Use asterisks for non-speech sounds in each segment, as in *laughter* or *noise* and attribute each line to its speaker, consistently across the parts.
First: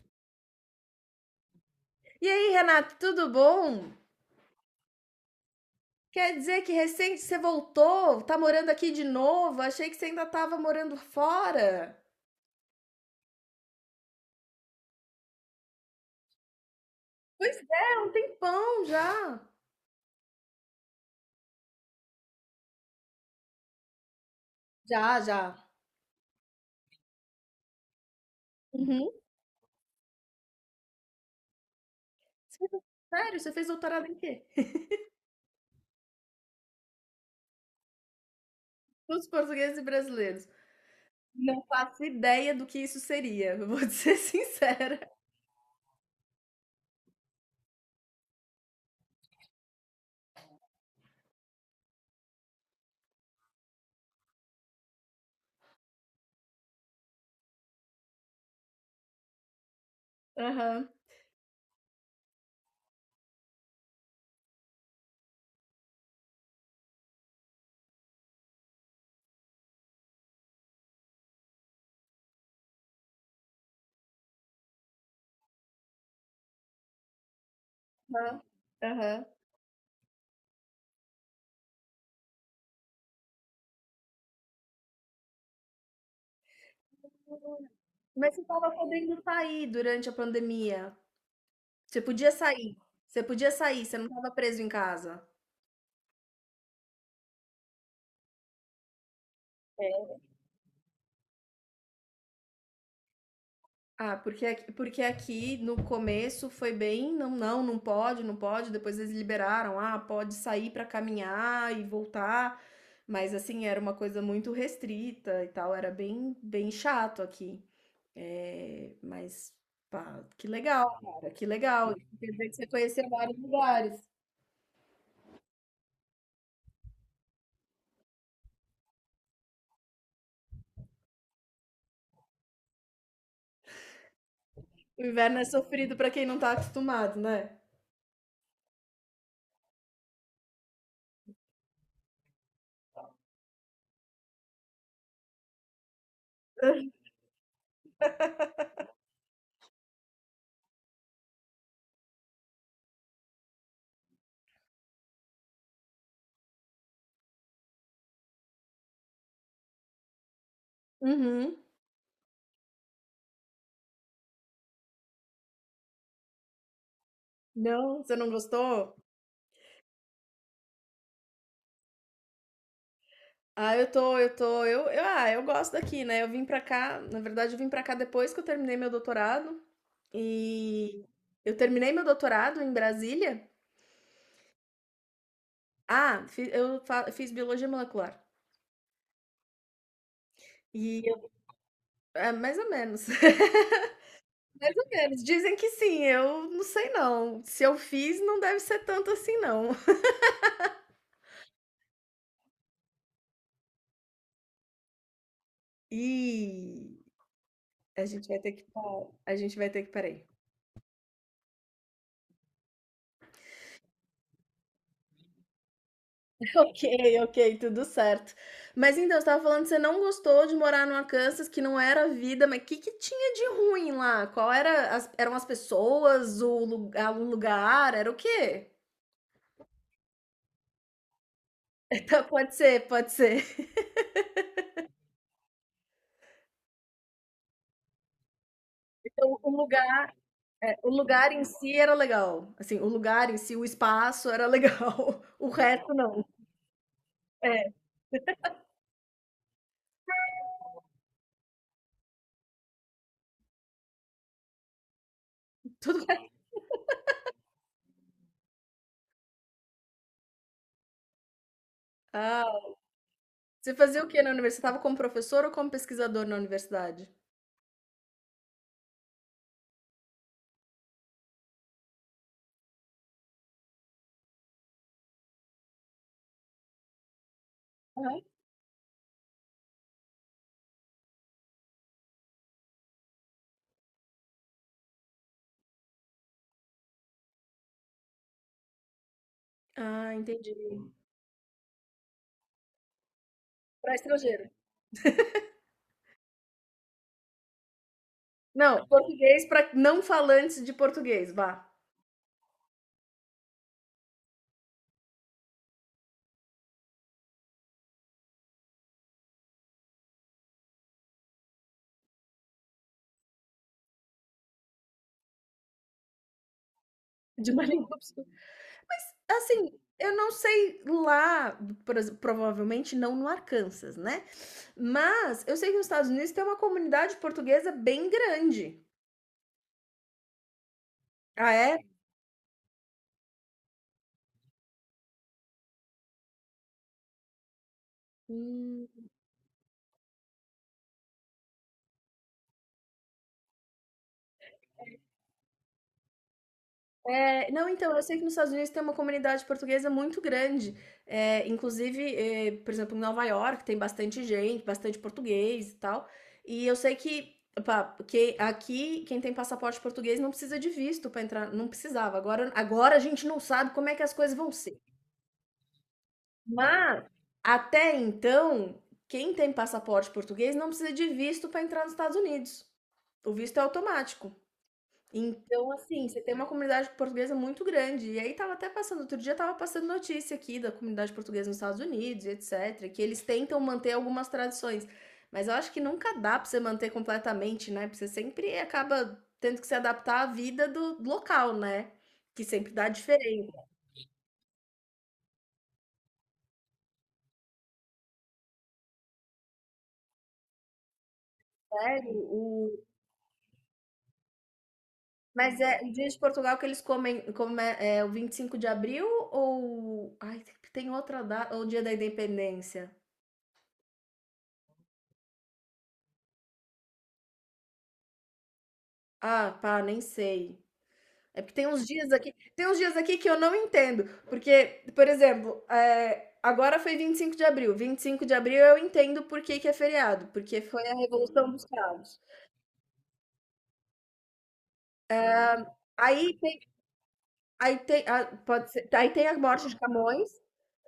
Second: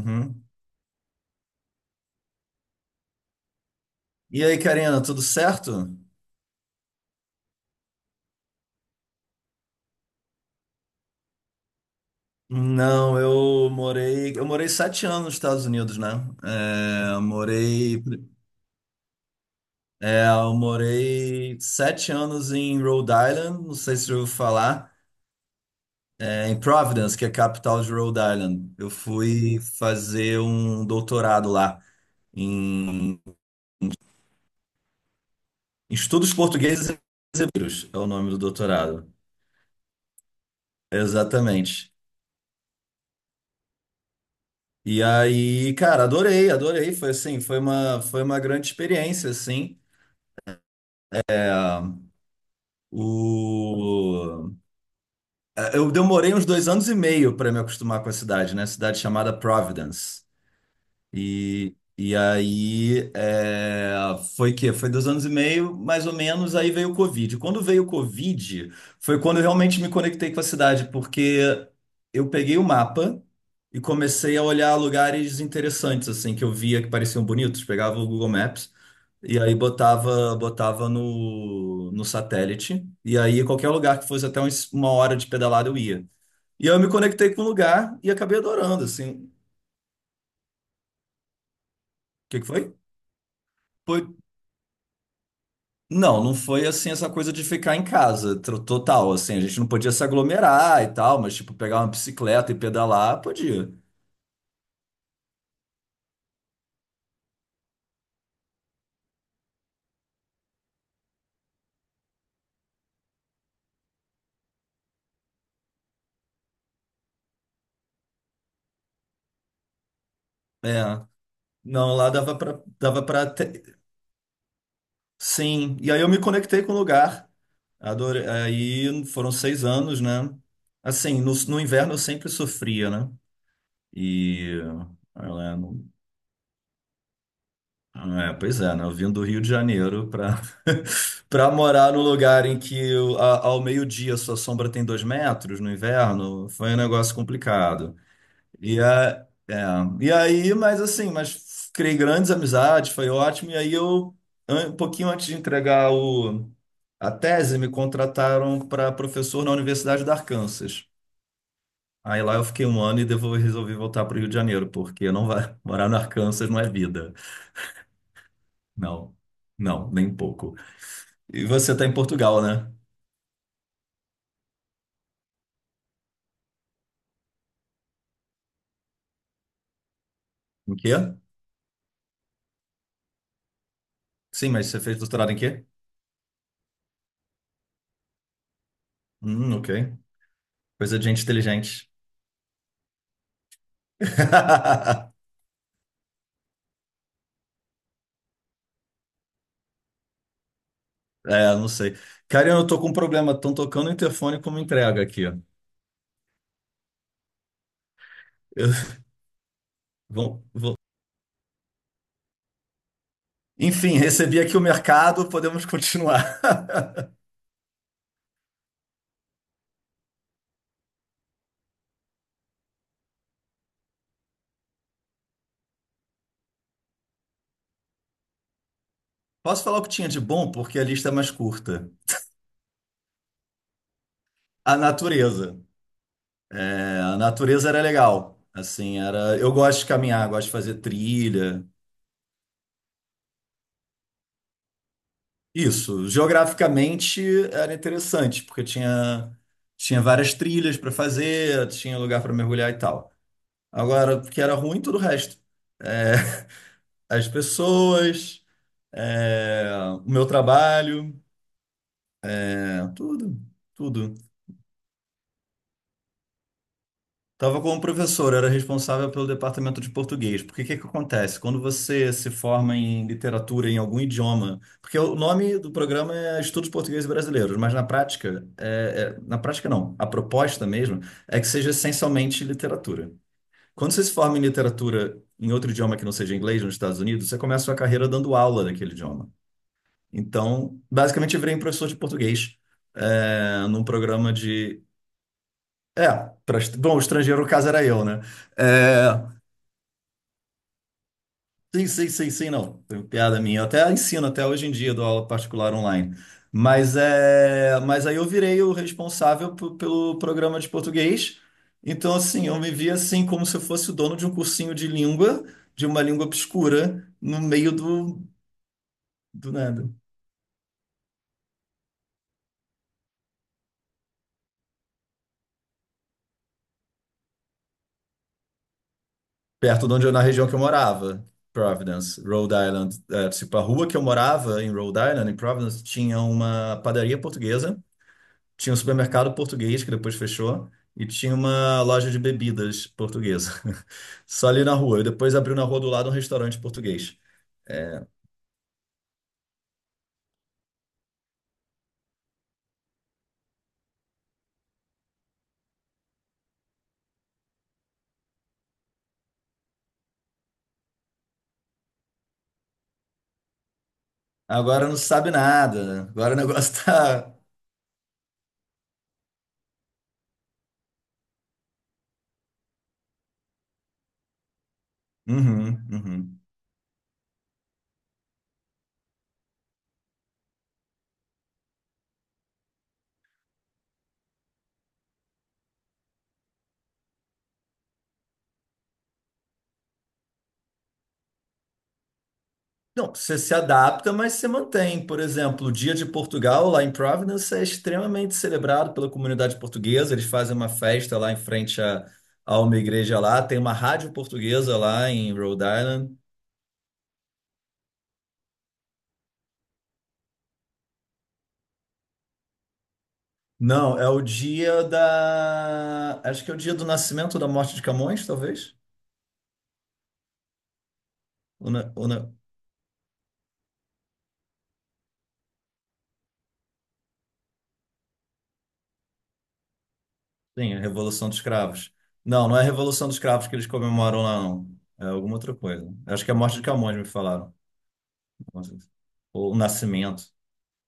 Speaker 1: Uhum.
Speaker 2: E aí, Renato, tudo bom?
Speaker 1: E aí, Karina, tudo certo?
Speaker 2: Quer dizer que recente você voltou, tá morando aqui de novo? Achei que você ainda tava morando fora.
Speaker 1: Não, eu morei sete anos nos Estados Unidos, né? É, eu
Speaker 2: Pois é,
Speaker 1: morei,
Speaker 2: um tempão já.
Speaker 1: é, eu morei sete anos em Rhode Island, não sei se você ouviu falar,
Speaker 2: Já, já.
Speaker 1: em Providence, que é a capital de Rhode Island. Eu
Speaker 2: Uhum.
Speaker 1: fui fazer um doutorado lá
Speaker 2: Você fez-
Speaker 1: em
Speaker 2: Sério, você fez doutorado em quê?
Speaker 1: Estudos Portugueses e Brasileiros, é o nome do doutorado.
Speaker 2: Estudos portugueses e brasileiros. Não
Speaker 1: Exatamente.
Speaker 2: faço ideia do que isso seria, eu vou *laughs* te ser sincera.
Speaker 1: E aí, cara, adorei, adorei. Foi assim, foi uma grande experiência, assim. O... Eu demorei uns dois anos e meio para me acostumar com a cidade, né? Cidade chamada Providence.
Speaker 2: Aham,
Speaker 1: E aí foi dois anos e meio, mais ou menos, aí veio o Covid. Quando veio o Covid, foi quando eu realmente me conectei com a cidade, porque eu peguei o mapa e comecei a olhar lugares interessantes, assim, que eu via que pareciam bonitos. Pegava o Google
Speaker 2: aham,
Speaker 1: Maps
Speaker 2: aham.
Speaker 1: e aí botava, botava no satélite. E aí qualquer lugar que fosse até uma hora de pedalada eu ia. E aí eu me conectei com o lugar e
Speaker 2: Mas
Speaker 1: acabei
Speaker 2: você tava
Speaker 1: adorando,
Speaker 2: podendo
Speaker 1: assim. O
Speaker 2: sair durante a pandemia. Você podia
Speaker 1: que que foi?
Speaker 2: sair. Você podia sair, você
Speaker 1: Foi...
Speaker 2: não tava preso em casa.
Speaker 1: Não, não foi assim essa coisa de ficar em casa, total, assim. A gente não podia se aglomerar e tal, mas tipo, pegar uma bicicleta e pedalar, podia.
Speaker 2: Ah, porque aqui no começo foi bem, não, não, não pode, não pode. Depois eles liberaram, ah, pode sair pra caminhar e voltar. Mas assim, era uma coisa muito restrita e tal, era bem, bem chato aqui. É, mas, pá, que legal,
Speaker 1: É.
Speaker 2: cara, que legal.
Speaker 1: Não,
Speaker 2: Isso.
Speaker 1: lá
Speaker 2: Quer
Speaker 1: dava
Speaker 2: dizer que
Speaker 1: pra,
Speaker 2: você
Speaker 1: dava
Speaker 2: conheceu
Speaker 1: pra.
Speaker 2: vários lugares.
Speaker 1: Sim, e aí eu me conectei com o lugar. Adorei. Aí foram seis anos, né? Assim, no inverno eu sempre sofria, né? E.
Speaker 2: O inverno é
Speaker 1: ela não-
Speaker 2: sofrido pra quem não tá acostumado, né?
Speaker 1: É, pois é, né? Eu vim do Rio de Janeiro para *laughs* para morar num lugar em que ao meio-dia sua sombra tem dois metros no inverno, foi um negócio complicado. E, a, é, e aí, mas assim, criei grandes amizades, foi ótimo. E aí eu, um pouquinho antes de entregar a tese, me contrataram para professor na Universidade do Arkansas.
Speaker 2: Uhum.
Speaker 1: Aí lá eu fiquei um ano e resolvi voltar para o Rio de Janeiro, porque não vai *laughs* morar no Arkansas não é vida.
Speaker 2: Não, você não gostou?
Speaker 1: Não, não, nem um pouco. E você está em Portugal, né?
Speaker 2: Ah, eu tô, eu gosto daqui, né? Eu vim pra cá, na verdade, eu vim pra cá depois que eu terminei meu doutorado
Speaker 1: Em quê?
Speaker 2: e eu terminei meu doutorado em Brasília.
Speaker 1: Sim, mas você fez doutorado em quê?
Speaker 2: Ah, fiz biologia molecular.
Speaker 1: Ok. Coisa
Speaker 2: E
Speaker 1: de gente
Speaker 2: eu,
Speaker 1: inteligente.
Speaker 2: é, mais ou menos. *laughs* Mais ou
Speaker 1: *laughs*
Speaker 2: menos. Dizem que sim, eu não sei não. Se eu fiz, não deve ser tanto assim não.
Speaker 1: É, não sei. Cara, eu tô com um problema. Estão tocando o interfone como entrega aqui. Ó.
Speaker 2: E a gente vai ter que
Speaker 1: Eu- *laughs*
Speaker 2: parar. A gente vai ter que parar.
Speaker 1: vão- vão- Enfim, recebi aqui o mercado, podemos continuar.
Speaker 2: *laughs* Ok, ok, tudo certo. Mas então, você estava falando que você não gostou de morar no Arkansas, que não era a vida, mas o que que tinha de ruim lá? Qual era eram as pessoas, o o lugar, era o quê?
Speaker 1: *laughs* Posso falar o que tinha de bom, porque a lista é mais curta.
Speaker 2: *laughs* Tá, pode ser, pode ser.
Speaker 1: A natureza. É, a natureza era legal. Assim, era.
Speaker 2: Então, o
Speaker 1: Eu gosto de
Speaker 2: lugar,
Speaker 1: caminhar, gosto de fazer
Speaker 2: é, o lugar em
Speaker 1: trilha.
Speaker 2: si era legal. Assim, o lugar em si, o espaço era legal. *laughs* O resto
Speaker 1: Isso.
Speaker 2: não.
Speaker 1: Geograficamente
Speaker 2: É.
Speaker 1: era interessante, porque tinha várias trilhas para fazer, tinha lugar para mergulhar e tal. Agora, o que era ruim, tudo o resto. É, as pessoas, é, o meu trabalho,
Speaker 2: Ah,
Speaker 1: tudo,
Speaker 2: você fazia o
Speaker 1: tudo.
Speaker 2: quê na universidade? Você estava como professor ou como pesquisador na universidade?
Speaker 1: Estava como professor, era responsável pelo departamento de português. Porque o que que acontece? Quando você se forma em literatura em algum idioma, porque o nome do programa é Estudos Portugueses Brasileiros, mas na
Speaker 2: Aham.
Speaker 1: prática, na prática não, a proposta mesmo é que seja essencialmente literatura. Quando você se forma em literatura em outro idioma que não seja inglês nos Estados Unidos, você começa a sua carreira dando aula daquele idioma.
Speaker 2: Ah,
Speaker 1: Então,
Speaker 2: entendi.
Speaker 1: basicamente, eu virei um professor de português num
Speaker 2: Para
Speaker 1: programa
Speaker 2: estrangeiro.
Speaker 1: de. É, bom, o estrangeiro, no caso, era eu, né?
Speaker 2: Não,
Speaker 1: É,
Speaker 2: português para não falantes de português, vá.
Speaker 1: sim, sim, sim, sim, não. Tem piada minha. Eu até ensino, até hoje em dia, dou aula particular online. Mas aí eu virei o responsável pelo programa de português. Então, assim, eu me via assim como se eu fosse o dono de um cursinho de língua, de uma língua obscura, no
Speaker 2: De uma *laughs*
Speaker 1: meio
Speaker 2: língua
Speaker 1: do,
Speaker 2: obscura.
Speaker 1: do
Speaker 2: Assim,
Speaker 1: nada.
Speaker 2: eu não sei lá, provavelmente não no Arkansas, né? Mas eu sei que os Estados Unidos tem uma comunidade portuguesa bem grande.
Speaker 1: Perto de onde na região que eu morava,
Speaker 2: Ah, é?
Speaker 1: Providence, Rhode Island. É, tipo, a rua que eu morava em Rhode Island, em Providence, tinha uma padaria portuguesa, tinha um supermercado português que depois fechou e tinha uma loja de bebidas portuguesa. *laughs* Só ali na rua. E depois abriu na rua do lado um restaurante português.
Speaker 2: É, não, então, eu sei que nos Estados Unidos tem uma comunidade portuguesa muito grande. É, inclusive, é, por exemplo, em Nova York tem bastante gente, bastante português e tal. E eu sei que, opa, que aqui quem tem passaporte português não precisa de visto para entrar, não precisava. Agora, agora a gente não sabe como é que as coisas vão ser.
Speaker 1: Agora não sabe nada. Agora o *laughs* negócio
Speaker 2: Mas
Speaker 1: tá.
Speaker 2: até então, quem tem passaporte português não precisa de visto para entrar nos Estados Unidos. O visto é automático. Então,
Speaker 1: Uhum,
Speaker 2: assim, você tem
Speaker 1: uhum.
Speaker 2: uma comunidade portuguesa muito grande. E aí tava até passando, outro dia tava passando notícia aqui da comunidade portuguesa nos Estados Unidos, e etc, que eles tentam manter algumas tradições, mas eu acho que nunca dá pra você manter completamente, né? Porque você sempre acaba tendo que se adaptar à vida do local, né? Que sempre dá
Speaker 1: Não, você
Speaker 2: diferente,
Speaker 1: se adapta, mas você mantém. Por exemplo, o Dia de Portugal, lá em Providence, é extremamente celebrado pela comunidade portuguesa. Eles fazem uma festa lá em frente
Speaker 2: né?
Speaker 1: a uma igreja lá. Tem uma rádio portuguesa lá em
Speaker 2: Mas
Speaker 1: Rhode
Speaker 2: é o dia
Speaker 1: Island.
Speaker 2: de Portugal que eles comem, come, é é o 25 de abril ou ai, tem tem outra data, ou o dia da Independência?
Speaker 1: Não, é o dia da. Acho que é o dia do nascimento ou da morte de Camões, talvez?
Speaker 2: Ah, pá, nem sei. É porque tem
Speaker 1: Ou
Speaker 2: uns
Speaker 1: na- ou
Speaker 2: dias
Speaker 1: na-
Speaker 2: aqui, tem uns dias aqui que eu não entendo, porque, por exemplo, é, agora foi 25 de abril. 25 de abril eu entendo por que que é feriado, porque
Speaker 1: Sim, a
Speaker 2: foi a
Speaker 1: Revolução dos
Speaker 2: Revolução dos
Speaker 1: Cravos.
Speaker 2: Cravos.
Speaker 1: Não, não é a Revolução dos Cravos que eles comemoram lá, não. É alguma outra coisa. Acho que é a
Speaker 2: Aí
Speaker 1: morte
Speaker 2: tem,
Speaker 1: de Camões, me falaram.
Speaker 2: aí tem, pode ser, aí tem a
Speaker 1: Ou o
Speaker 2: morte de Camões,
Speaker 1: nascimento.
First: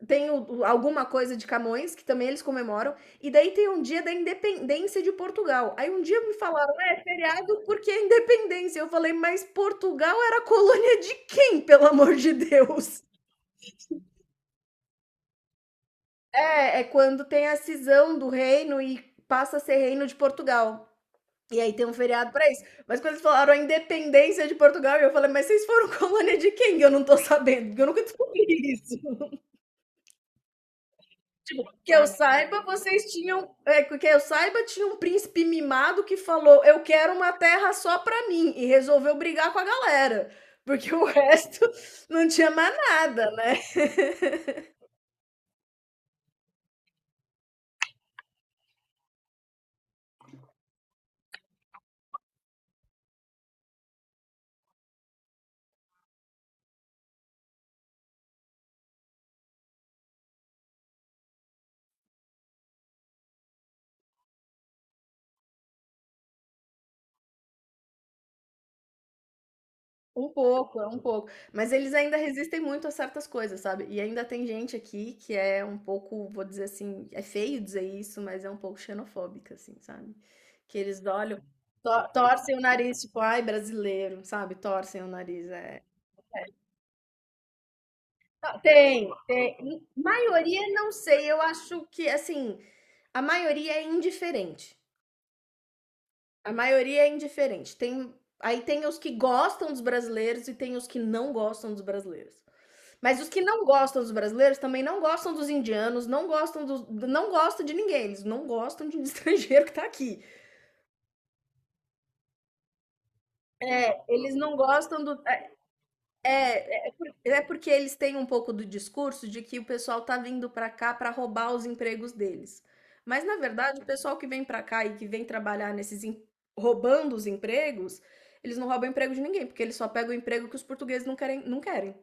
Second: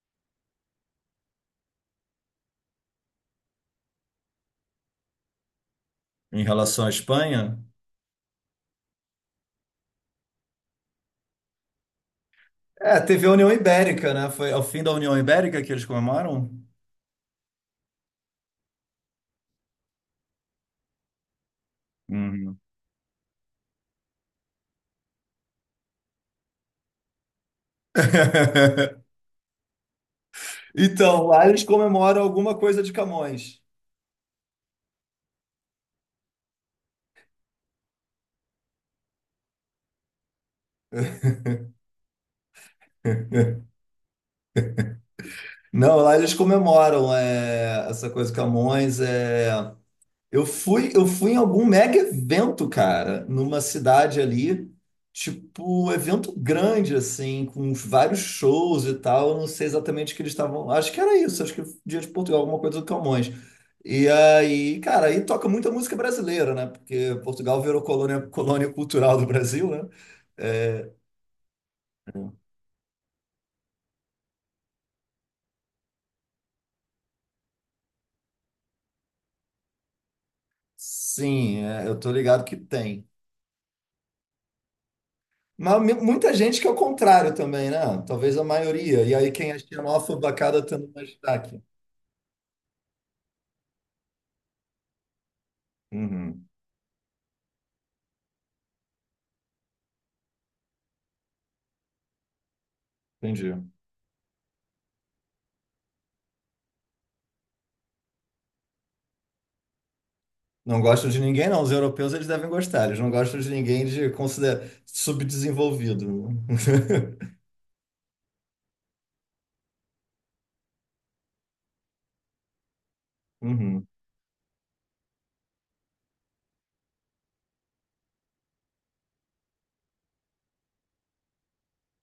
Speaker 2: tem alguma coisa de Camões, que também eles comemoram, e daí tem um dia da independência de Portugal. Aí um dia me
Speaker 1: Em
Speaker 2: falaram,
Speaker 1: relação à
Speaker 2: é
Speaker 1: Espanha?
Speaker 2: feriado porque é independência. Eu falei, mas Portugal era colônia de quem, pelo amor de
Speaker 1: É,
Speaker 2: Deus?
Speaker 1: teve a União Ibérica, né? Foi ao fim da União Ibérica que eles comemoram?
Speaker 2: É, é quando tem a cisão do reino e passa a ser reino de Portugal. E aí tem um feriado pra
Speaker 1: Uhum.
Speaker 2: isso. Mas quando eles falaram a independência de Portugal, eu falei, mas vocês foram colônia de quem? Eu não tô sabendo, porque eu nunca descobri isso.
Speaker 1: *laughs*
Speaker 2: *laughs*
Speaker 1: Então, lá eles
Speaker 2: Que eu
Speaker 1: comemoram alguma
Speaker 2: saiba,
Speaker 1: coisa de
Speaker 2: vocês tinham.
Speaker 1: Camões.
Speaker 2: É, que eu saiba, tinha um príncipe mimado que falou: eu quero uma terra só pra mim. E resolveu brigar com a galera. Porque o resto *laughs* não tinha mais nada, né?
Speaker 1: *laughs* Não, lá eles comemoram essa coisa de Camões. Eu fui em algum mega evento, cara, numa cidade ali, tipo, evento grande, assim, com vários shows e tal. Eu não sei exatamente o que eles estavam. Acho que era isso, acho que Dia de Portugal, alguma coisa do Camões. E aí, cara, aí toca muita música brasileira, né? Porque Portugal virou colônia cultural do Brasil, né?
Speaker 2: Um pouco, é
Speaker 1: É,
Speaker 2: um pouco. Mas eles ainda resistem muito a certas coisas, sabe? E ainda tem gente aqui que é um pouco, vou dizer assim, é feio dizer isso, mas é um pouco xenofóbica, assim, sabe? Que eles olham,
Speaker 1: sim, eu tô ligado
Speaker 2: torcem
Speaker 1: que
Speaker 2: o nariz,
Speaker 1: tem.
Speaker 2: tipo, ai, brasileiro, sabe? Torcem o nariz,
Speaker 1: Mas
Speaker 2: é.
Speaker 1: muita gente que é o contrário também, né? Talvez a
Speaker 2: Não,
Speaker 1: maioria.
Speaker 2: tem,
Speaker 1: E aí quem é
Speaker 2: tem.
Speaker 1: xenófobo acaba
Speaker 2: Maioria, não
Speaker 1: tendo mais
Speaker 2: sei, eu
Speaker 1: destaque.
Speaker 2: acho que, assim, a maioria é indiferente.
Speaker 1: Uhum,
Speaker 2: A maioria é indiferente. Tem, aí tem os que gostam dos brasileiros e tem os que não gostam dos brasileiros. Mas os que
Speaker 1: entendi.
Speaker 2: não gostam dos brasileiros também não gostam dos indianos, não gostam dos não gosta de ninguém, eles não gostam de um *laughs* estrangeiro que tá aqui.
Speaker 1: Não gostam de ninguém, não. Os europeus eles devem gostar. Eles não gostam de ninguém de
Speaker 2: Eles não
Speaker 1: considerar
Speaker 2: gostam do
Speaker 1: subdesenvolvido. *laughs*
Speaker 2: porque eles têm um pouco do discurso de que o pessoal tá vindo pra cá pra roubar os empregos deles. Mas na verdade o
Speaker 1: Uhum,
Speaker 2: pessoal que vem pra cá e que vem trabalhar nesses em roubando os empregos, eles não roubam emprego de ninguém, porque eles só pegam o emprego que os portugueses não querem não querem.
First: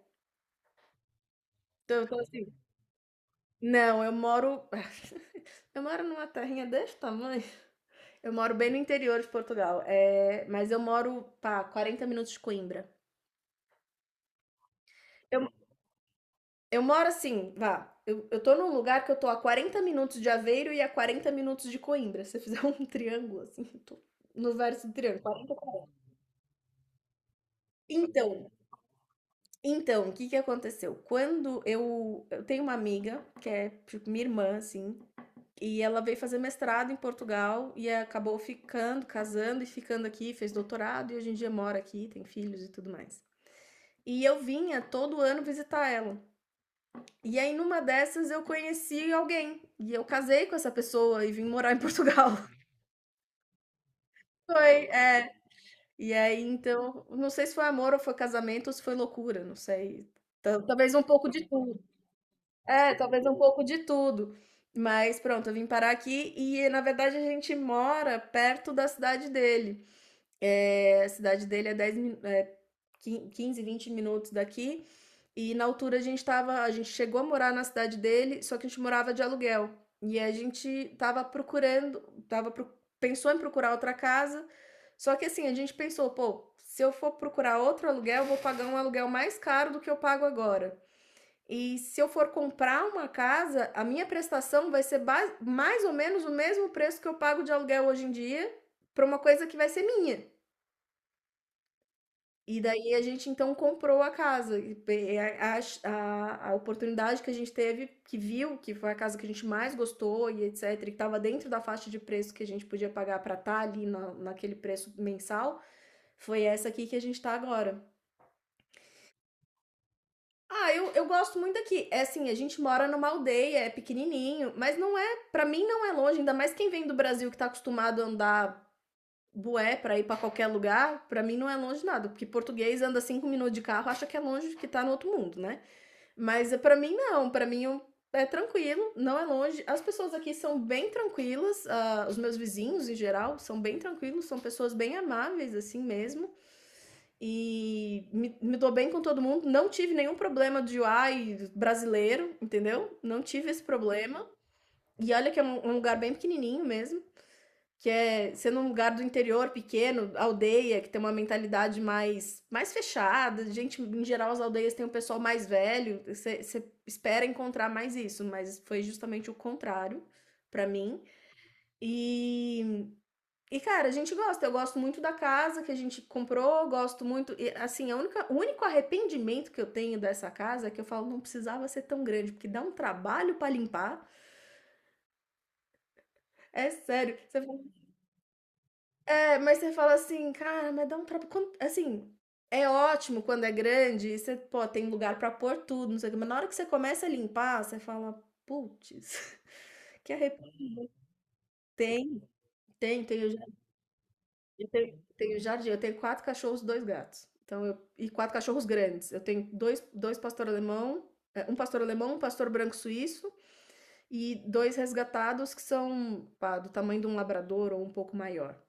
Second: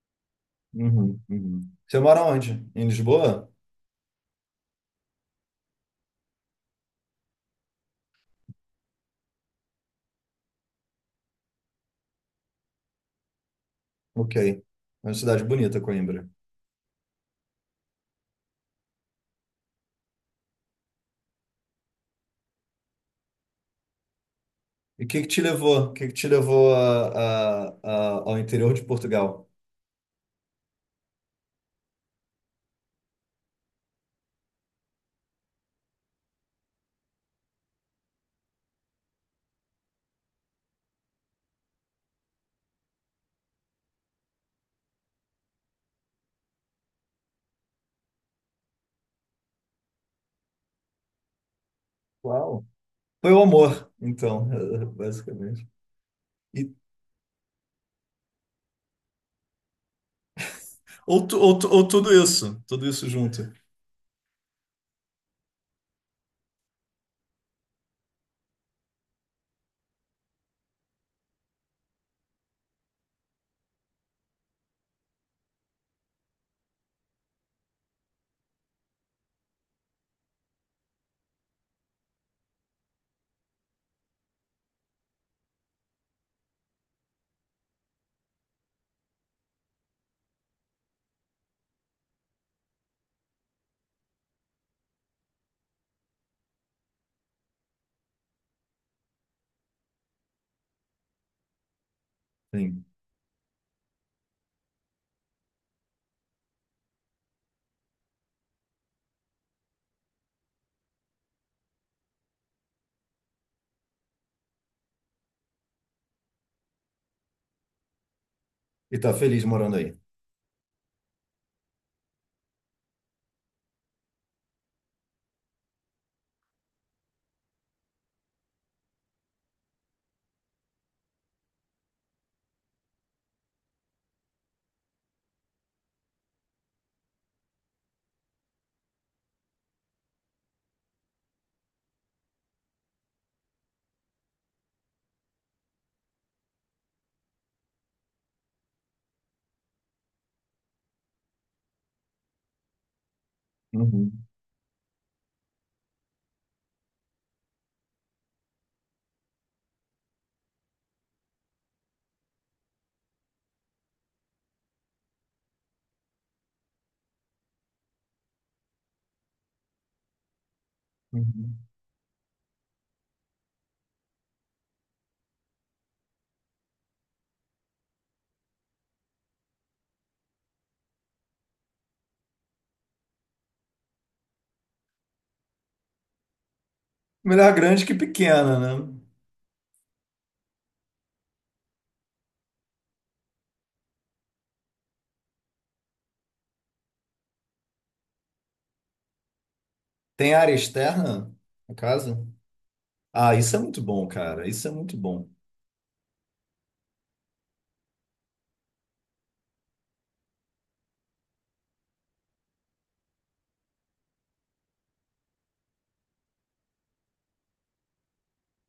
Speaker 1: uhum, uhum.
Speaker 2: Então
Speaker 1: Você
Speaker 2: eu tô
Speaker 1: mora
Speaker 2: assim
Speaker 1: onde? Em Lisboa?
Speaker 2: não, eu moro *laughs* eu moro numa terrinha desse tamanho. Eu moro bem no interior de Portugal, é, mas eu moro, pá, 40 minutos de Coimbra.
Speaker 1: Ok. É uma cidade
Speaker 2: Eu,
Speaker 1: bonita, Coimbra.
Speaker 2: eu moro assim, vá. Eu tô num lugar que eu tô a 40 minutos de Aveiro e a 40 minutos de Coimbra. Se você fizer *laughs* um triângulo, assim, eu tô no verso do
Speaker 1: E o
Speaker 2: triângulo.
Speaker 1: que que te levou?
Speaker 2: 40.
Speaker 1: O que que te levou
Speaker 2: Então,
Speaker 1: ao interior de Portugal?
Speaker 2: então, o que que aconteceu? Quando eu tenho uma amiga, que é tipo minha irmã, assim, e ela veio fazer mestrado em Portugal e acabou ficando, casando e ficando aqui, fez doutorado e hoje em dia mora aqui, tem filhos e tudo mais. E eu vinha todo ano visitar ela. E aí, numa dessas, eu conheci alguém. E eu casei com essa pessoa e vim morar em Portugal. *laughs*
Speaker 1: Uau. Foi o amor, então,
Speaker 2: Foi,
Speaker 1: *laughs*
Speaker 2: é.
Speaker 1: basicamente.
Speaker 2: E aí,
Speaker 1: E,
Speaker 2: então, não sei se foi amor ou foi casamento ou se foi loucura, não sei. Talvez um
Speaker 1: ou,
Speaker 2: pouco
Speaker 1: tu-
Speaker 2: de
Speaker 1: ou, tu-
Speaker 2: tudo.
Speaker 1: ou tudo
Speaker 2: É,
Speaker 1: isso
Speaker 2: talvez um
Speaker 1: junto.
Speaker 2: pouco de tudo. Mas pronto, eu vim parar aqui e, na verdade, a gente mora perto da cidade dele. É, a cidade dele é 10, é, 15, 20 minutos daqui. E na altura a gente tava, a gente chegou a morar na cidade dele, só que a gente morava de aluguel. E a gente tava procurando, tava pro- pensou em procurar outra casa. Só que assim, a gente pensou, pô, se eu for procurar outro aluguel, eu vou pagar um aluguel mais caro do que eu pago agora. E se eu for comprar uma casa, a minha prestação vai ser mais ou menos o mesmo preço que eu pago de aluguel hoje em dia para uma coisa que vai ser minha. E
Speaker 1: Sim.
Speaker 2: daí a gente então comprou a casa, e pe a oportunidade que a gente teve, que viu que foi a casa que a gente mais gostou e etcétera, e que estava dentro da faixa de preço que a gente podia pagar para estar ali na naquele preço mensal, foi essa aqui que a gente está agora.
Speaker 1: E tá feliz morando aí.
Speaker 2: Ah, eu gosto muito daqui. É assim, a gente mora numa aldeia, é pequenininho, mas não é, pra mim não é longe, ainda mais quem vem do Brasil que tá acostumado a andar bué pra ir pra qualquer lugar, pra mim não é longe nada. Porque português anda 5 minutos de carro, acha que é longe, que tá no outro mundo, né? Mas é, pra mim não, pra mim é tranquilo, não é longe. As pessoas aqui são bem tranquilas, ah, os meus vizinhos em geral são bem tranquilos, são pessoas bem amáveis assim mesmo. E me dou bem com todo mundo, não tive nenhum problema de ai brasileiro, entendeu? Não tive esse
Speaker 1: Uhum,
Speaker 2: problema. E olha que é um lugar bem pequenininho mesmo, que é sendo um lugar do interior pequeno, aldeia, que tem uma mentalidade mais, mais fechada. Gente, em geral, as aldeias têm um pessoal mais velho. Você espera encontrar mais isso, mas foi justamente o contrário para mim.
Speaker 1: uhum.
Speaker 2: E, cara, a gente gosta. Eu gosto muito da casa que a gente comprou, gosto muito. E, assim, a única, o único arrependimento que eu tenho dessa casa é que eu falo, não precisava ser tão grande, porque dá um trabalho para limpar. É sério. Você
Speaker 1: Melhor grande que pequena, né?
Speaker 2: É, mas você fala assim: "Cara, mas dá um traba" quan assim, é ótimo quando é grande e você, pô, tem lugar pra pôr tudo, não sei o quê, mas na hora que você começa a limpar, você fala: putz. *laughs* que arre"
Speaker 1: Tem área externa na
Speaker 2: Tem,
Speaker 1: casa?
Speaker 2: tem, tem o
Speaker 1: Ah, isso
Speaker 2: jardim,
Speaker 1: é muito bom, cara.
Speaker 2: eu
Speaker 1: Isso é muito
Speaker 2: tenho
Speaker 1: bom.
Speaker 2: tenho jardim, eu tenho 4 cachorros, 2 gatos, então eu e 4 cachorros grandes, eu tenho dois pastor alemão, 1 pastor alemão, um pastor branco suíço e 2 resgatados que são, pá, do tamanho de um labrador ou um pouco maior.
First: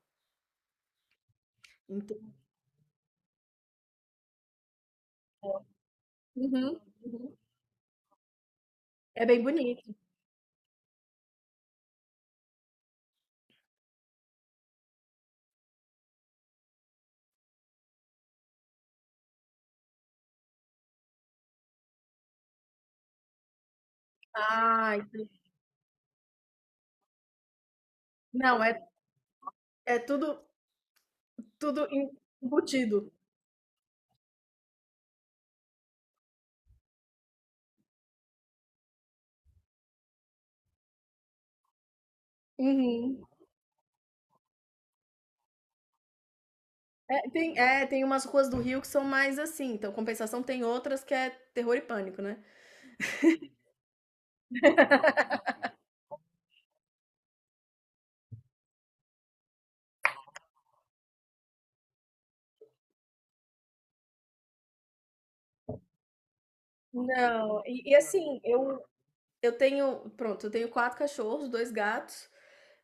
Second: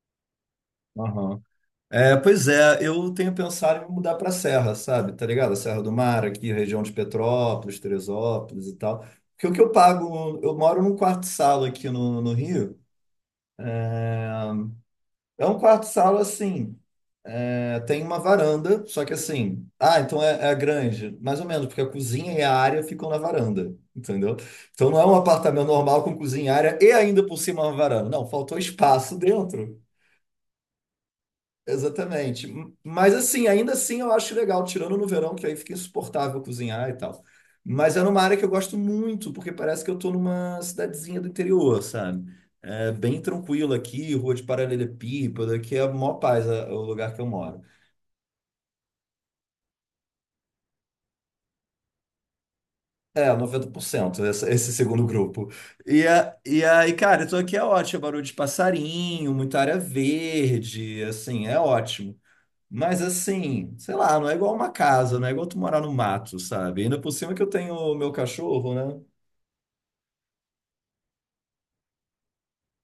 Speaker 1: Aham. É,
Speaker 2: Então
Speaker 1: pois é, eu tenho pensado em me mudar para a Serra, sabe? Tá ligado? A Serra do Mar, aqui,
Speaker 2: uhum,
Speaker 1: região de
Speaker 2: uhum.
Speaker 1: Petrópolis, Teresópolis e tal.
Speaker 2: É bem
Speaker 1: Porque o que eu
Speaker 2: bonito.
Speaker 1: pago, eu moro num quarto-sala aqui no Rio. É um quarto-sala assim. É, tem uma varanda, só que assim. Ah, então é a grande. Mais ou menos, porque a cozinha e a área ficam na varanda, entendeu? Então
Speaker 2: Ah,
Speaker 1: não é um
Speaker 2: entendi.
Speaker 1: apartamento normal com cozinha, área e ainda por cima uma varanda. Não, faltou
Speaker 2: Não, é
Speaker 1: espaço dentro.
Speaker 2: é tudo em
Speaker 1: Exatamente.
Speaker 2: embutido.
Speaker 1: Mas assim, ainda assim eu acho legal, tirando no verão, que aí fica insuportável cozinhar e tal. Mas é numa área que eu gosto muito, porque parece que eu tô numa cidadezinha do interior, sabe? É bem
Speaker 2: Uhum.
Speaker 1: tranquilo aqui, rua de paralelepípedo, aqui é a maior paz, é o lugar que eu moro.
Speaker 2: É, tem umas ruas do Rio que são mais assim, então compensação tem outras que é terror e pânico, né.
Speaker 1: É, 90%, esse segundo grupo. E aí, cara, então aqui é ótimo, é barulho de passarinho, muita área verde, assim, é ótimo. Mas assim, sei lá, não é igual uma casa, não é igual tu morar no mato, sabe? Ainda por cima que eu
Speaker 2: Não,
Speaker 1: tenho
Speaker 2: e
Speaker 1: o
Speaker 2: e
Speaker 1: meu
Speaker 2: assim,
Speaker 1: cachorro,
Speaker 2: eu
Speaker 1: né?
Speaker 2: eu tenho pronto, eu tenho 4 cachorros, 2 gatos,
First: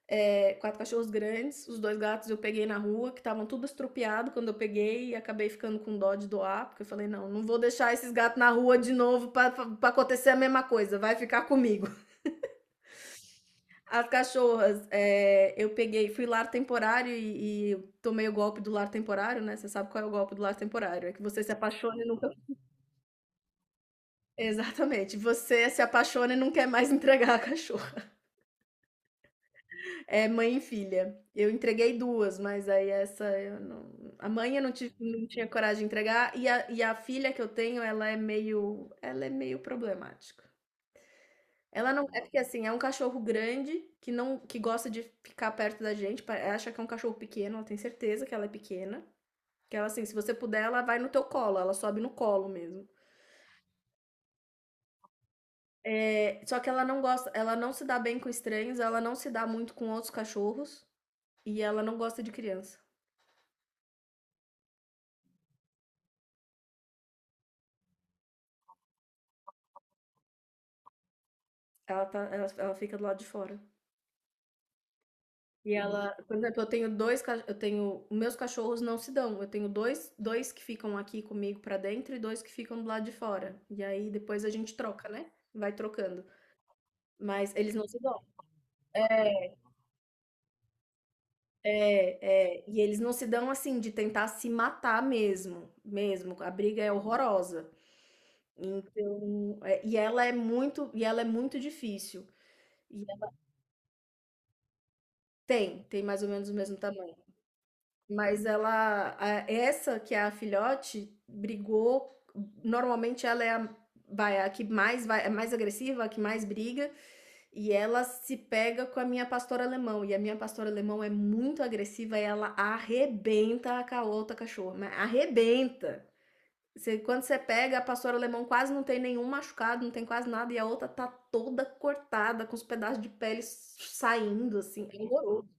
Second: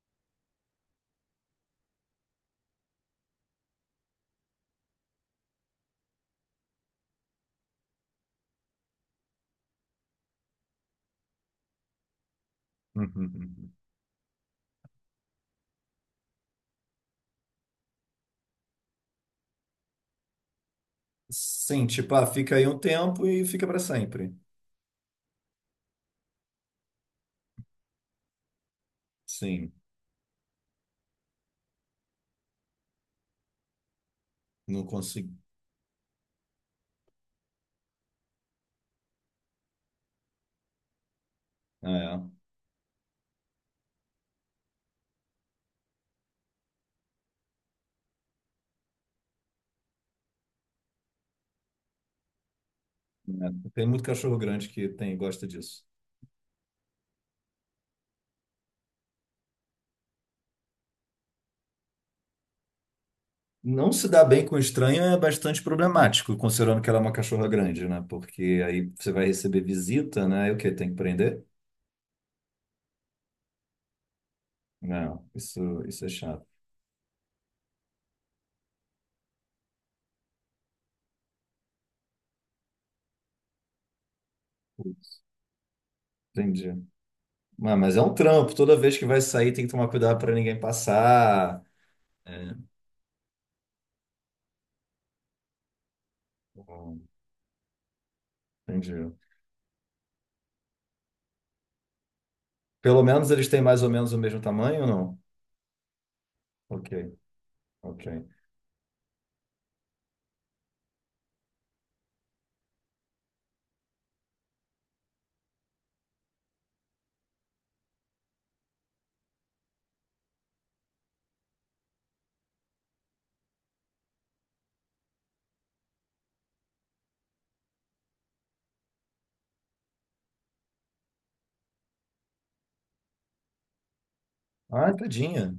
Speaker 2: 4 cachorros grandes, os dois gatos eu peguei na rua, que estavam tudo estrupiado quando eu peguei e acabei ficando com dó de doar, porque eu falei: "Não, não vou deixar esses gatos na rua de novo para pra acontecer a mesma coisa, vai ficar comigo".
Speaker 1: *laughs*
Speaker 2: As cachorras, eu peguei, fui lar temporário e tomei o golpe do lar temporário, né? Você sabe qual é o golpe do lar temporário? É que você se
Speaker 1: Sim,
Speaker 2: apaixona e
Speaker 1: tipo, ah,
Speaker 2: nunca.
Speaker 1: fica
Speaker 2: *laughs*
Speaker 1: aí um tempo e fica para sempre.
Speaker 2: Exatamente. Você se apaixona e não quer mais *laughs* entregar a cachorra.
Speaker 1: Sim,
Speaker 2: É mãe e filha. Eu entreguei duas, mas aí essa eu não... A mãe eu não,
Speaker 1: não
Speaker 2: tive, não
Speaker 1: consigo.
Speaker 2: tinha coragem de entregar, e a filha que eu tenho, ela é meio. Ela é meio problemática.
Speaker 1: É,
Speaker 2: Ela não. É
Speaker 1: é.
Speaker 2: porque assim, é um cachorro grande que não que gosta de ficar perto da gente. Ela acha que é um cachorro pequeno, ela tem certeza que ela é pequena. Que ela, assim, se você puder, ela vai no teu colo, ela sobe no colo mesmo.
Speaker 1: Tem muito cachorro grande que tem, gosta disso.
Speaker 2: É, só que ela não gosta, ela não se dá bem com estranhos, ela não se dá muito com outros cachorros e ela não gosta de criança.
Speaker 1: Não se dar bem com estranho é bastante problemático, considerando que ela é uma cachorra grande, né? Porque aí você vai receber visita, né? E o quê? Tem que prender?
Speaker 2: Ela, tá, ela fica do lado de fora.
Speaker 1: Não,
Speaker 2: E
Speaker 1: isso é
Speaker 2: ela, por
Speaker 1: chato.
Speaker 2: exemplo, eu tenho 2 ca eu tenho meus cachorros não se dão, eu tenho dois que ficam aqui comigo pra dentro e 2 que ficam do lado de fora. E aí depois a gente troca,
Speaker 1: Putz,
Speaker 2: né, vai trocando.
Speaker 1: entendi.
Speaker 2: Mas eles
Speaker 1: Ah,
Speaker 2: não
Speaker 1: mas
Speaker 2: se
Speaker 1: é um
Speaker 2: dão.
Speaker 1: trampo. Toda vez que vai sair,
Speaker 2: É,
Speaker 1: tem que tomar cuidado para ninguém passar. É.
Speaker 2: é, é. E eles não se dão assim de tentar se matar mesmo. A briga é
Speaker 1: Hum,
Speaker 2: horrorosa.
Speaker 1: entendi.
Speaker 2: Então, é, e ela é muito difícil.
Speaker 1: Pelo
Speaker 2: E
Speaker 1: menos eles têm mais ou menos o mesmo tamanho ou não?
Speaker 2: tem, tem mais ou menos o mesmo
Speaker 1: Ok,
Speaker 2: tamanho.
Speaker 1: ok.
Speaker 2: Mas ela, essa que é a filhote, brigou. Normalmente ela é a, vai, a que mais vai, é mais agressiva, a que mais briga, e ela se pega com a minha pastora alemão. E a minha pastora alemão é muito agressiva e ela arrebenta a outra cachorra, mas arrebenta. Quando você pega, a pastora alemão quase não tem nenhum machucado, não tem quase nada, e a outra tá toda cortada, com os pedaços de pele saindo, assim.
Speaker 1: Ah,
Speaker 2: É horroroso.
Speaker 1: tadinha.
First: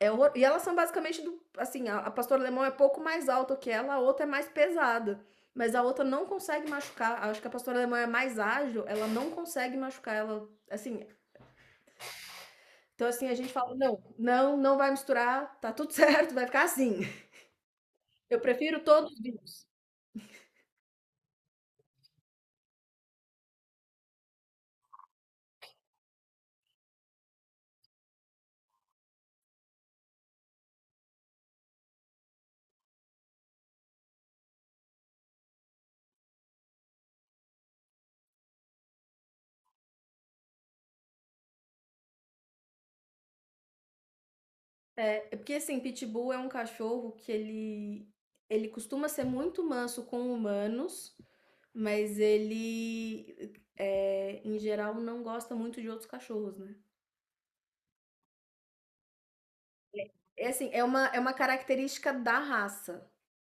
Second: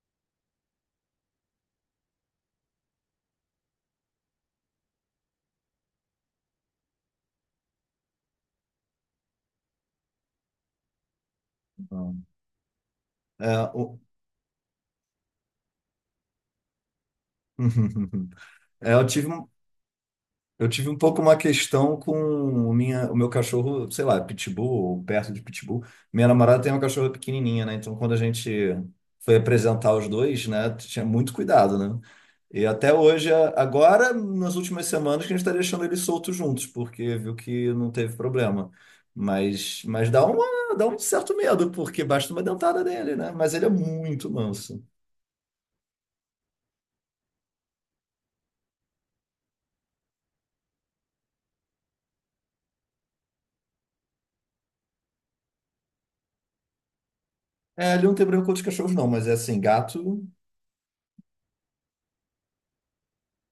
Speaker 2: E elas são basicamente do. Assim, a pastora alemão é pouco mais alta que ela, a outra é mais pesada. Mas a outra não consegue machucar. Acho que a pastora alemã é mais ágil, ela não consegue machucar. Ela, assim.
Speaker 1: Não.
Speaker 2: Então, assim, a gente
Speaker 1: É,
Speaker 2: fala:
Speaker 1: o...
Speaker 2: não, não, não vai misturar, tá tudo *laughs* certo, vai ficar assim. Eu
Speaker 1: *laughs*
Speaker 2: prefiro
Speaker 1: É, eu
Speaker 2: todos
Speaker 1: tive. um
Speaker 2: vivos.
Speaker 1: Eu tive um pouco uma questão com o meu cachorro, sei lá, pitbull, ou perto de pitbull. Minha namorada tem uma cachorra pequenininha, né? Então, quando a gente foi apresentar os dois, né, tinha muito cuidado, né? E até hoje, agora, nas últimas semanas, que a gente está deixando eles soltos juntos, porque viu que não teve problema. Mas dá um certo medo, porque basta uma dentada dele, né? Mas ele é muito manso.
Speaker 2: É, é porque, assim, Pitbull é um cachorro que ele. Ele costuma ser muito manso com humanos, mas ele, é, em geral, não gosta muito de outros cachorros, né?
Speaker 1: É, ele não tem problema com outros cachorros, não, mas é assim, gato,
Speaker 2: É assim, é uma característica da raça.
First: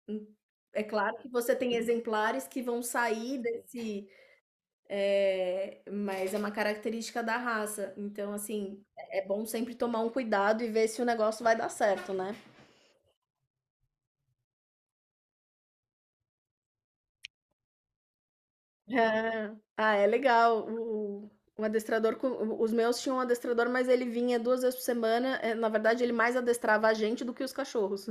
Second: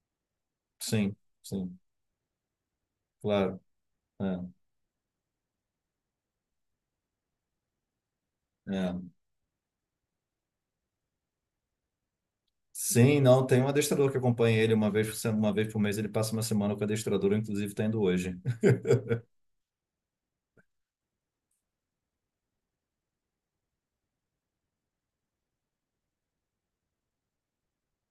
Speaker 2: Hum, é
Speaker 1: sim,
Speaker 2: claro que você tem
Speaker 1: sim,
Speaker 2: exemplares que vão sair
Speaker 1: claro.
Speaker 2: desse,
Speaker 1: É,
Speaker 2: mas é uma característica da raça. Então, assim,
Speaker 1: é.
Speaker 2: é é bom sempre tomar um cuidado e ver se o negócio vai dar certo, né. *laughs*
Speaker 1: Sim, não, tem um adestrador que acompanha ele uma vez por, se- uma vez por mês, ele passa uma semana com o adestrador, inclusive está indo hoje.
Speaker 2: É. Ah, é legal. O adestrador co os meus tinham um adestrador, mas ele vinha 2 vezes por semana, na verdade ele mais adestrava a gente do que os cachorros.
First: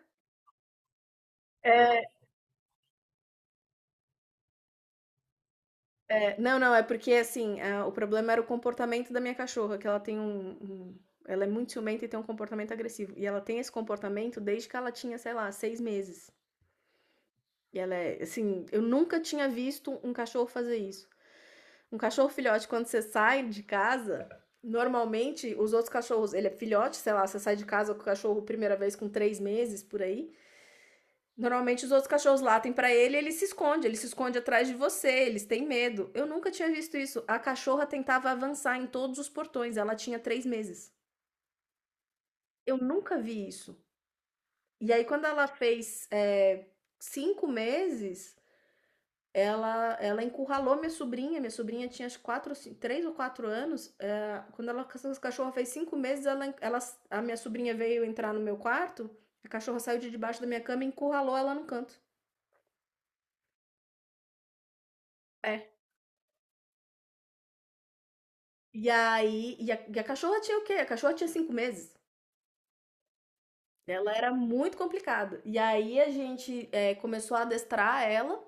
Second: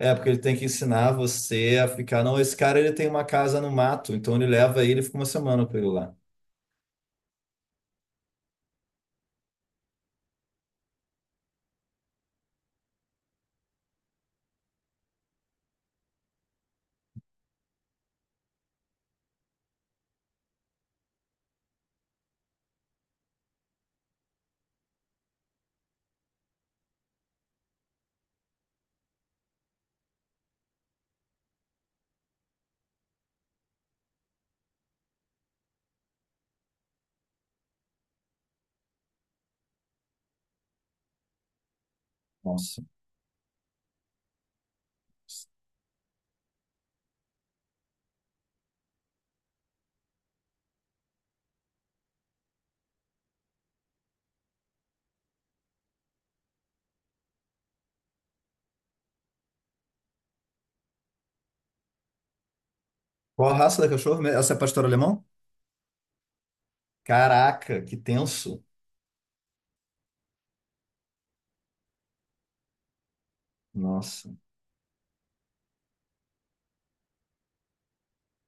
Speaker 1: É, porque ele tem que ensinar você a
Speaker 2: *laughs*
Speaker 1: ficar. Não, esse cara ele tem uma casa no mato, então ele leva ele e fica uma semana com ele lá.
Speaker 2: É, não, não, é porque assim, ah, o problema era o comportamento da minha cachorra, que ela tem um, Ela é muito ciumenta e tem um comportamento agressivo. E ela tem esse comportamento desde que ela tinha, sei lá, seis meses. E ela é, assim, eu nunca tinha visto um cachorro fazer isso. Um cachorro filhote, quando você sai de casa, normalmente os outros cachorros, ele é filhote, sei lá, você sai de casa com o cachorro primeira vez com três meses por aí. Normalmente os outros cachorros latem pra ele, e ele se esconde atrás de você, eles têm medo. Eu nunca tinha visto isso. A cachorra tentava avançar em todos os portões, ela tinha três meses. Eu
Speaker 1: Nossa.
Speaker 2: nunca vi isso. E aí, quando ela fez cinco meses, ela encurralou minha sobrinha. Minha sobrinha tinha acho, quatro, ou três ou quatro anos. Quando ela, essa cachorra fez cinco meses, ela, a minha sobrinha veio entrar no meu quarto, a cachorra saiu de debaixo da minha cama e encurralou ela no canto.
Speaker 1: Qual a raça da cachorro, mesmo? Essa é pastor alemão?
Speaker 2: É,
Speaker 1: Caraca, que tenso.
Speaker 2: e aí, e a cachorra tinha o quê? A cachorra tinha cinco meses. Ela
Speaker 1: Nossa.
Speaker 2: era muito complicada. E aí a gente começou a adestrar ela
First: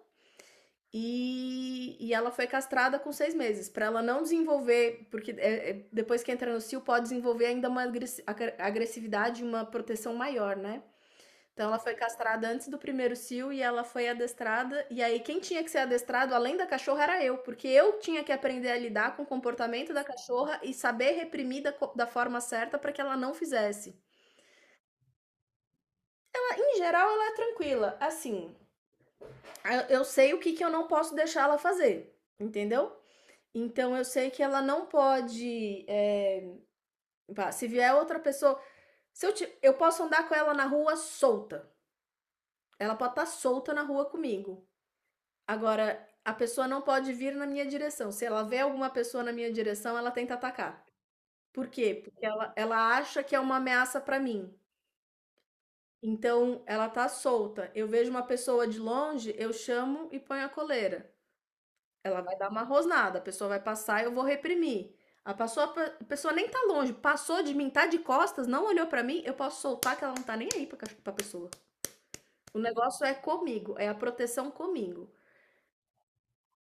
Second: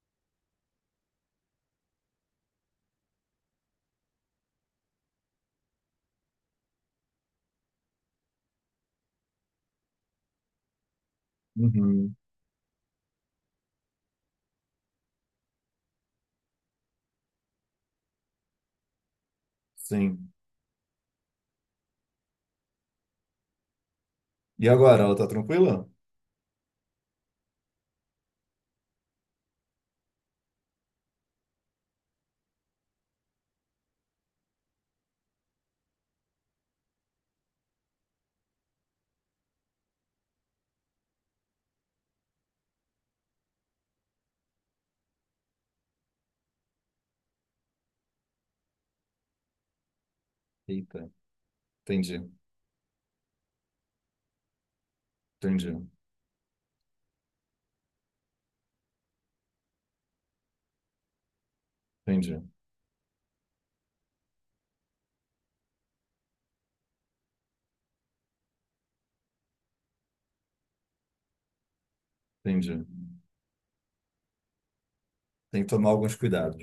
Speaker 2: e ela foi castrada com seis meses, pra ela não desenvolver, porque depois que entra no cio pode desenvolver ainda uma agressividade, e uma proteção maior, né? Então ela foi
Speaker 1: Uhum.
Speaker 2: castrada antes do primeiro cio e ela foi adestrada. E aí quem tinha que ser adestrado além da cachorra era eu, porque eu tinha que aprender a lidar com o comportamento da
Speaker 1: Sim.
Speaker 2: cachorra e saber reprimir da, da forma certa para que ela não fizesse.
Speaker 1: E agora, ela tá tranquila?
Speaker 2: Ah, em geral ela é tranquila, assim, sei o que, que eu não posso deixar ela fazer, entendeu? Então eu sei que ela não pode, é, pá, se vier outra pessoa, se eu posso andar com ela na rua solta. Ela pode estar solta na rua comigo. Agora, a pessoa não pode vir na minha direção. Se ela vê alguma pessoa na minha direção, ela tenta atacar.
Speaker 1: Eita,
Speaker 2: Por quê?
Speaker 1: entendi,
Speaker 2: Porque ela acha que é uma ameaça para mim.
Speaker 1: entendi,
Speaker 2: Então, ela tá solta. Eu vejo uma pessoa de longe, eu chamo e ponho a coleira. Ela vai
Speaker 1: entendi,
Speaker 2: dar uma rosnada, a pessoa vai passar, e eu vou reprimir. A pessoa, a pessoa nem tá longe, passou de mim, tá de costas, não olhou pra mim, eu posso soltar que ela não tá nem aí pra, pra pessoa. O
Speaker 1: entendi.
Speaker 2: negócio é comigo, é a proteção comigo.
Speaker 1: Tem que tomar alguns cuidados.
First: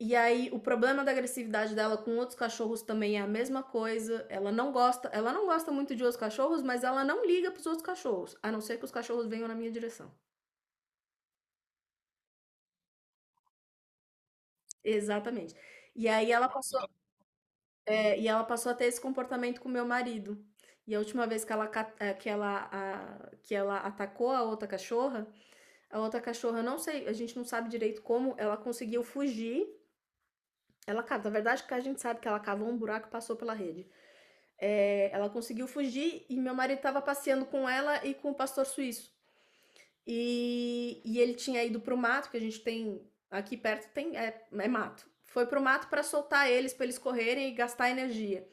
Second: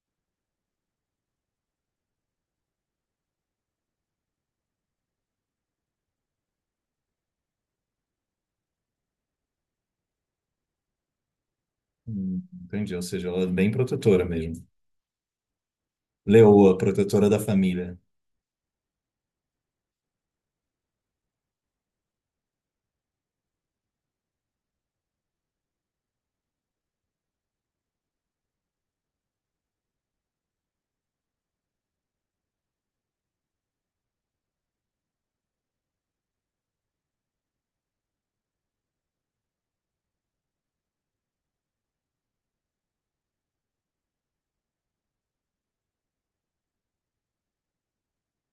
Speaker 2: E aí, o problema da agressividade dela com outros cachorros também é a mesma coisa. Ela não gosta muito de outros cachorros, mas ela não liga para os outros cachorros, a não ser que os cachorros venham na minha direção.
Speaker 1: Entendi, ou seja, ela é bem protetora mesmo.
Speaker 2: Exatamente. E aí ela
Speaker 1: Leoa,
Speaker 2: passou,
Speaker 1: protetora da família.
Speaker 2: é, e ela passou a ter esse comportamento com meu marido. E a última vez que ela, ca- eh, que ela, a- que ela atacou a outra cachorra, não sei, a gente não sabe direito como, ela conseguiu fugir. Na verdade, que a gente sabe que ela cavou um buraco e passou pela rede. É, ela conseguiu fugir e meu marido estava passeando com ela e com o pastor suíço. E ele tinha ido para o mato, que a gente tem aqui perto, tem é, é mato. Foi para o mato para soltar eles, para eles correrem e gastar energia.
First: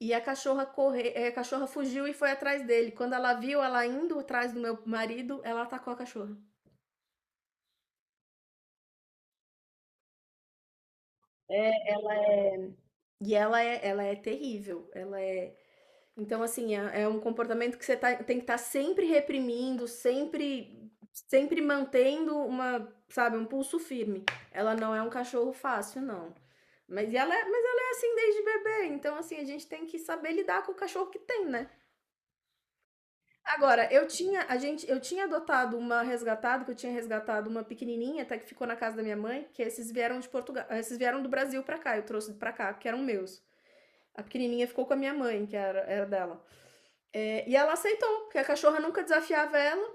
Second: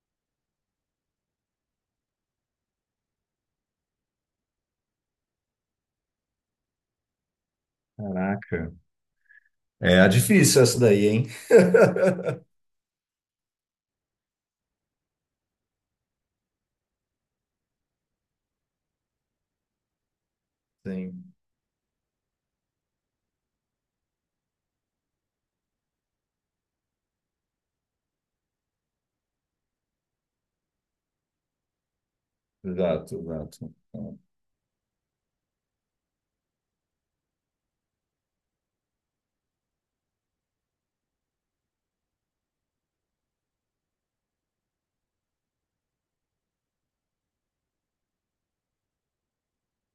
Speaker 2: E a cachorra corre, é, a cachorra fugiu e foi atrás dele. Quando ela viu ela indo atrás do meu marido, ela atacou a cachorra.
Speaker 1: Caraca. É, é difícil essa daí, hein?
Speaker 2: É, e ela é terrível. Ela é então, assim, é, é um comportamento que você tem que estar sempre reprimindo, sempre,
Speaker 1: Sim,
Speaker 2: sempre mantendo uma, sabe, um pulso firme. Ela não é um cachorro fácil, não. Mas ela, mas ela é assim desde bebê, então assim, a gente tem que saber lidar com o cachorro que tem, né?
Speaker 1: exato, exato.
Speaker 2: Agora,
Speaker 1: É, muito
Speaker 2: eu tinha adotado uma resgatada, que eu tinha resgatado uma pequenininha, até que ficou na casa da minha mãe, que esses vieram de Portugal, esses vieram do Brasil pra cá, eu trouxe pra cá, que eram meus. A pequenininha ficou com a minha mãe, que era, era dela. É, e ela aceitou, porque a cachorra nunca desafiava ela,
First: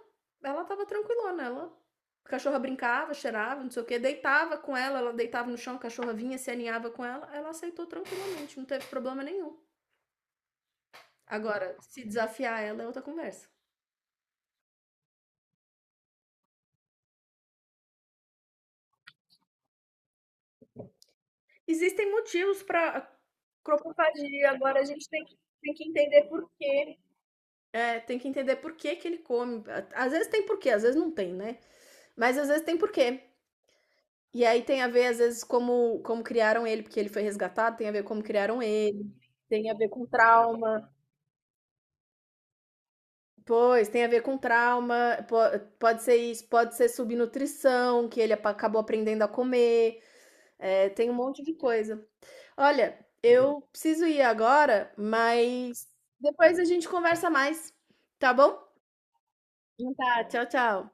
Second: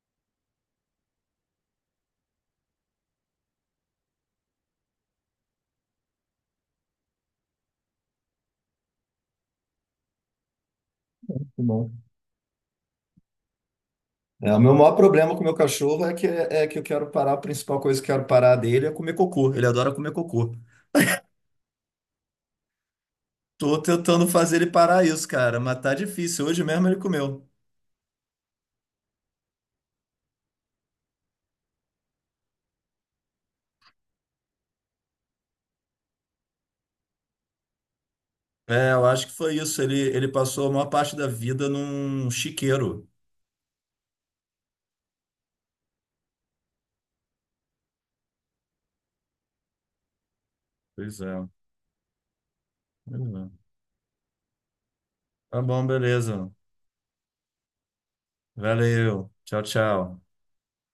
Speaker 2: ela tava tranquilona, ela. A cachorra brincava, cheirava, não sei o que, deitava com ela, ela deitava no chão, a cachorra vinha, se aninhava com ela, ela aceitou tranquilamente, não teve problema nenhum. Agora,
Speaker 1: bom.
Speaker 2: se desafiar ela é outra conversa.
Speaker 1: É, o meu maior problema com o meu cachorro é que eu quero parar, a principal coisa que eu quero parar dele é comer cocô. Ele adora comer cocô.
Speaker 2: Existem motivos para
Speaker 1: Tô tentando
Speaker 2: cropofagia,
Speaker 1: fazer ele
Speaker 2: agora a
Speaker 1: parar
Speaker 2: gente
Speaker 1: isso, cara,
Speaker 2: tem
Speaker 1: mas
Speaker 2: que
Speaker 1: tá
Speaker 2: entender
Speaker 1: difícil.
Speaker 2: por
Speaker 1: Hoje mesmo ele
Speaker 2: quê.
Speaker 1: comeu.
Speaker 2: É, tem que entender por que que ele come. Às vezes tem porquê, às vezes não tem, né? Mas às vezes tem porquê. E aí tem a ver, às vezes, como, como criaram ele, porque ele foi resgatado, tem a ver como criaram
Speaker 1: É, eu
Speaker 2: ele,
Speaker 1: acho que foi
Speaker 2: tem a
Speaker 1: isso.
Speaker 2: ver
Speaker 1: Ele,
Speaker 2: com
Speaker 1: ele passou a maior
Speaker 2: trauma.
Speaker 1: parte da vida num chiqueiro.
Speaker 2: Pois, tem a ver com trauma, pode ser isso, pode ser subnutrição, que ele acabou aprendendo a comer, é, tem um
Speaker 1: Pois
Speaker 2: monte
Speaker 1: é.
Speaker 2: de coisa. Olha,
Speaker 1: Pois
Speaker 2: eu
Speaker 1: é.
Speaker 2: preciso ir agora,
Speaker 1: Tá bom,
Speaker 2: mas
Speaker 1: beleza.
Speaker 2: depois a gente conversa mais, tá bom?
Speaker 1: Valeu. Tchau, tchau.
Speaker 2: Tá, tchau, tchau.